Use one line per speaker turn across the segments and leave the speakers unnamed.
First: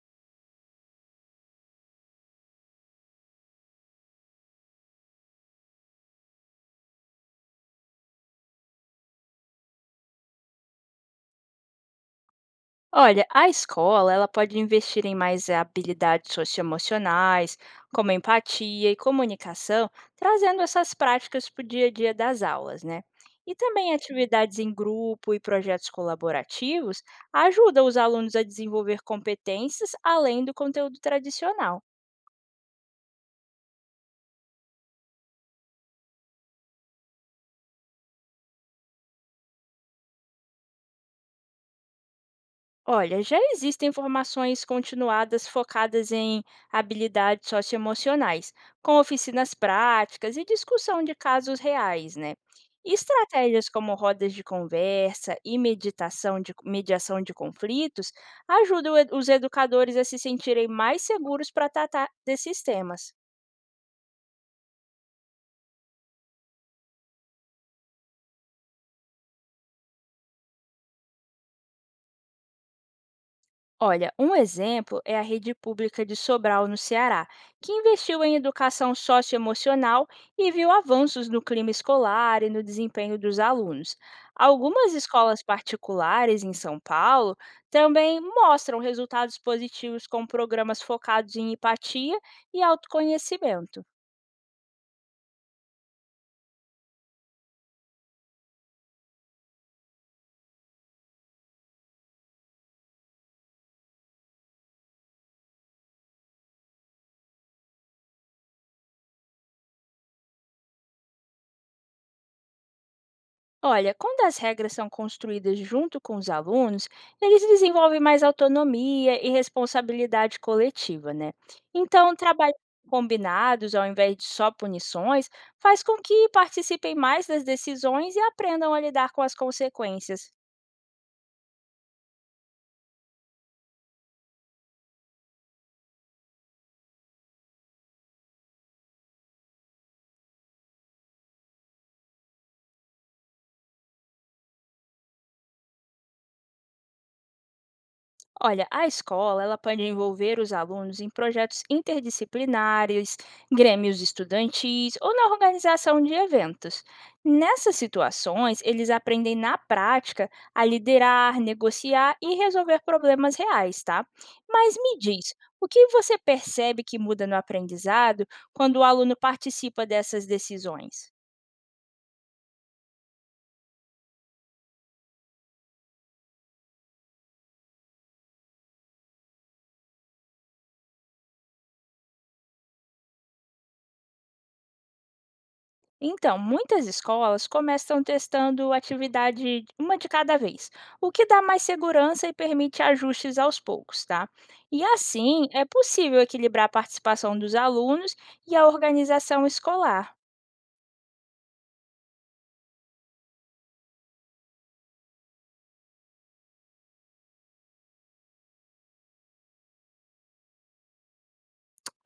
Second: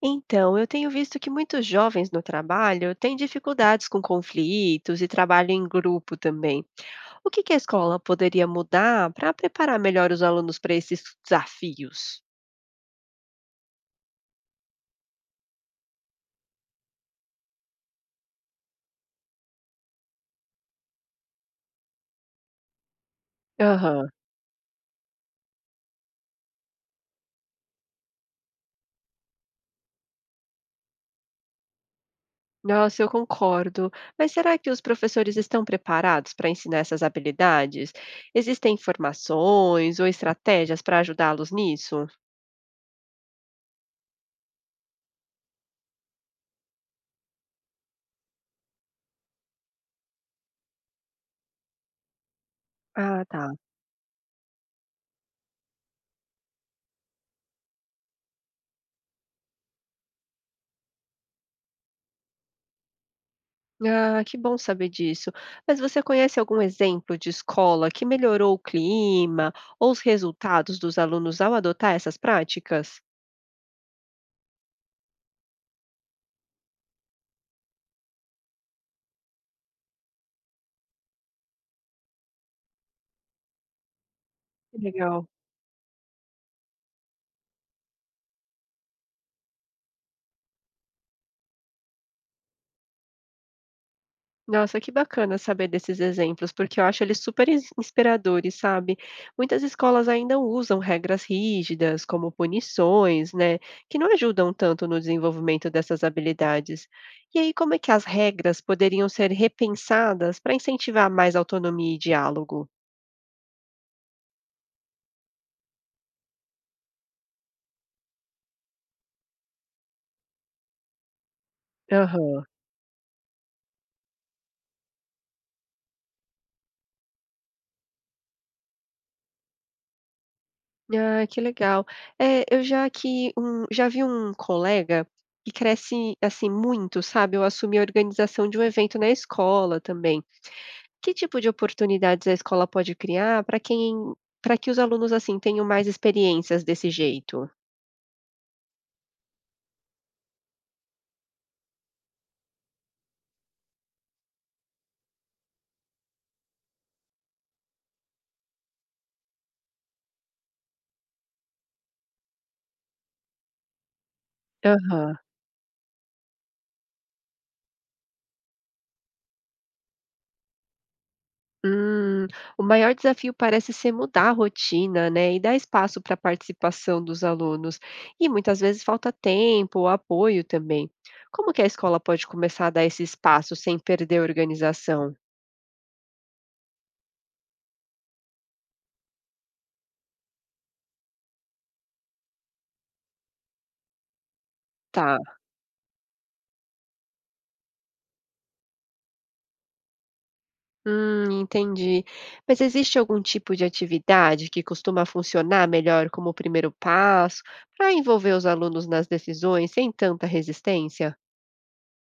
Então, eu tenho visto que muitos jovens no trabalho têm dificuldades com conflitos e trabalho em grupo também. O que que a escola poderia mudar para preparar melhor os alunos para esses desafios?
Olha, a escola ela pode investir em mais habilidades socioemocionais, como empatia e comunicação, trazendo essas práticas para o dia a dia das aulas, né? E também
Aham.
atividades em grupo e projetos colaborativos ajudam os alunos a desenvolver competências além do conteúdo tradicional.
Nossa, eu concordo. Mas será que os professores estão preparados para ensinar essas habilidades? Existem informações ou estratégias para ajudá-los nisso?
Olha, já existem formações continuadas focadas em habilidades socioemocionais, com oficinas práticas e discussão de casos reais, né? E
Ah, tá.
estratégias como rodas de conversa e mediação de conflitos ajudam os educadores a se sentirem mais seguros para tratar desses temas.
Ah, que bom saber disso. Mas você conhece algum exemplo de escola que melhorou o clima ou os resultados dos alunos ao adotar essas práticas?
Olha, um exemplo é a rede pública de Sobral, no Ceará, que investiu em educação socioemocional e viu avanços no clima escolar e no desempenho dos alunos.
Que
Algumas
legal.
escolas particulares em São Paulo também mostram resultados positivos com programas focados em empatia e autoconhecimento.
Nossa, que bacana saber desses exemplos, porque eu acho eles super inspiradores, sabe? Muitas escolas ainda usam regras rígidas, como punições, né, que não ajudam tanto no desenvolvimento dessas habilidades. E aí, como é que as regras poderiam ser repensadas para incentivar mais autonomia e diálogo?
Olha, quando as regras são construídas junto com os alunos, eles desenvolvem mais autonomia e responsabilidade coletiva, né? Então,
Aham.
trabalhar combinados ao invés de só punições faz com que participem mais das decisões e aprendam a lidar com as consequências.
Ah, que legal. É, eu já que um já vi um colega que cresce, assim, muito, sabe, eu assumi a organização de um evento na escola também. Que tipo de oportunidades a escola pode criar para que os alunos, assim, tenham mais experiências desse jeito?
Olha, a escola ela pode envolver os alunos em projetos interdisciplinares, grêmios estudantis ou na organização de eventos. Nessas situações, eles aprendem na prática a liderar, negociar e resolver problemas reais, tá? Mas me
Aham.
diz, o que você percebe que muda no aprendizado quando o aluno participa dessas decisões?
Hum, o maior desafio parece ser mudar a rotina, né, e dar espaço para a participação dos alunos. E muitas vezes falta tempo ou apoio também. Como que a escola pode começar a dar esse espaço sem perder a organização?
Então, muitas escolas começam testando atividade uma de cada vez, o que dá mais segurança e permite ajustes aos poucos, tá? E
Tá,
assim é possível equilibrar a participação dos alunos e a organização escolar.
entendi. Mas existe algum tipo de atividade que costuma funcionar melhor como primeiro passo para envolver os alunos nas decisões sem tanta resistência?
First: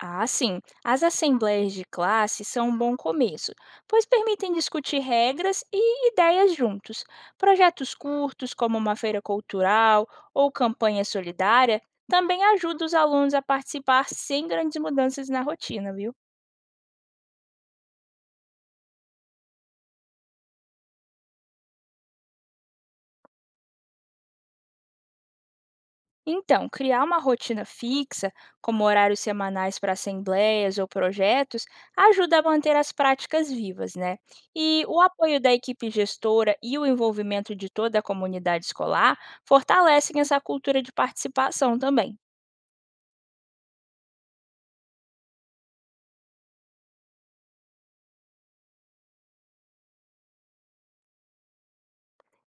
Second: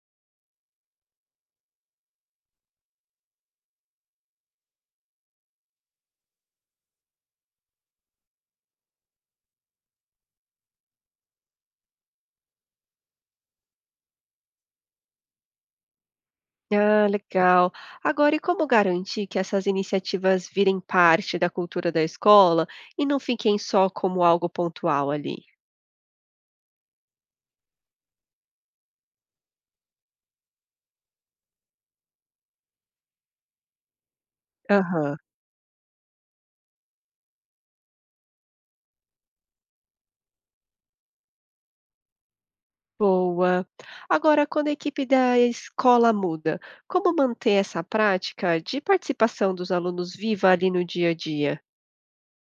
Ah, sim. As assembleias de classe são um bom começo, pois permitem discutir regras e ideias juntos. Projetos curtos, como uma feira cultural ou campanha solidária, também ajudam os alunos a participar sem grandes mudanças na rotina, viu?
Ah, legal. Agora, e como garantir que essas iniciativas virem parte da cultura da escola e não fiquem só como algo pontual ali?
Então, criar uma rotina fixa, como horários semanais para assembleias ou projetos, ajuda a manter as práticas vivas, né? E o
Aham.
apoio da equipe gestora e o envolvimento de toda a comunidade escolar fortalecem essa cultura de participação também.
Boa. Agora, quando a equipe da escola muda, como manter essa prática de participação dos alunos viva ali no dia a dia?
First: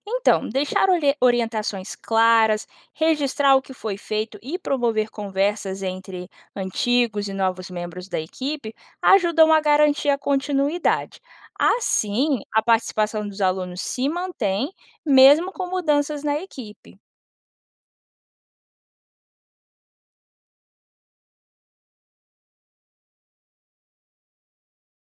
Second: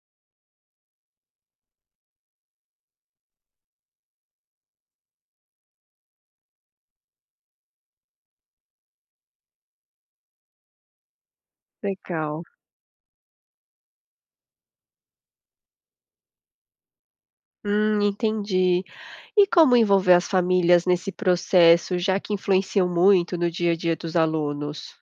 Então, deixar orientações claras, registrar o que foi feito e promover conversas entre antigos e novos membros da equipe ajudam a garantir a continuidade. Assim,
Legal.
a participação dos alunos se mantém, mesmo com mudanças na equipe.
Entendi. E como envolver as famílias nesse processo, já que influenciam muito no dia a dia dos alunos?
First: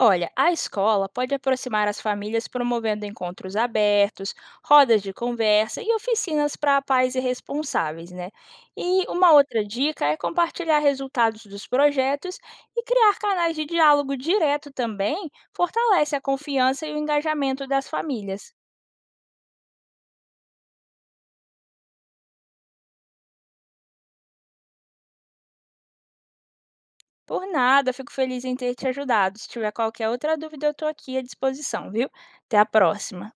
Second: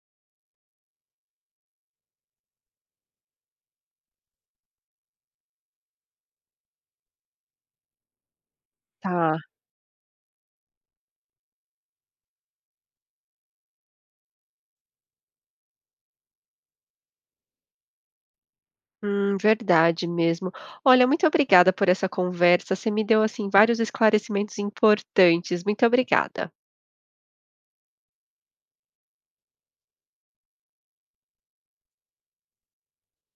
Olha, a escola pode aproximar as famílias promovendo encontros abertos, rodas de conversa e oficinas para pais e responsáveis, né? E uma
Tá.
outra dica é compartilhar resultados dos projetos e criar canais de diálogo direto também fortalece a confiança e o engajamento das famílias.
Verdade mesmo. Olha, muito obrigada por essa conversa. Você me deu assim vários esclarecimentos importantes. Muito obrigada.
Por nada, fico feliz em ter te ajudado. Se tiver qualquer outra dúvida, eu estou aqui à disposição, viu? Até a próxima.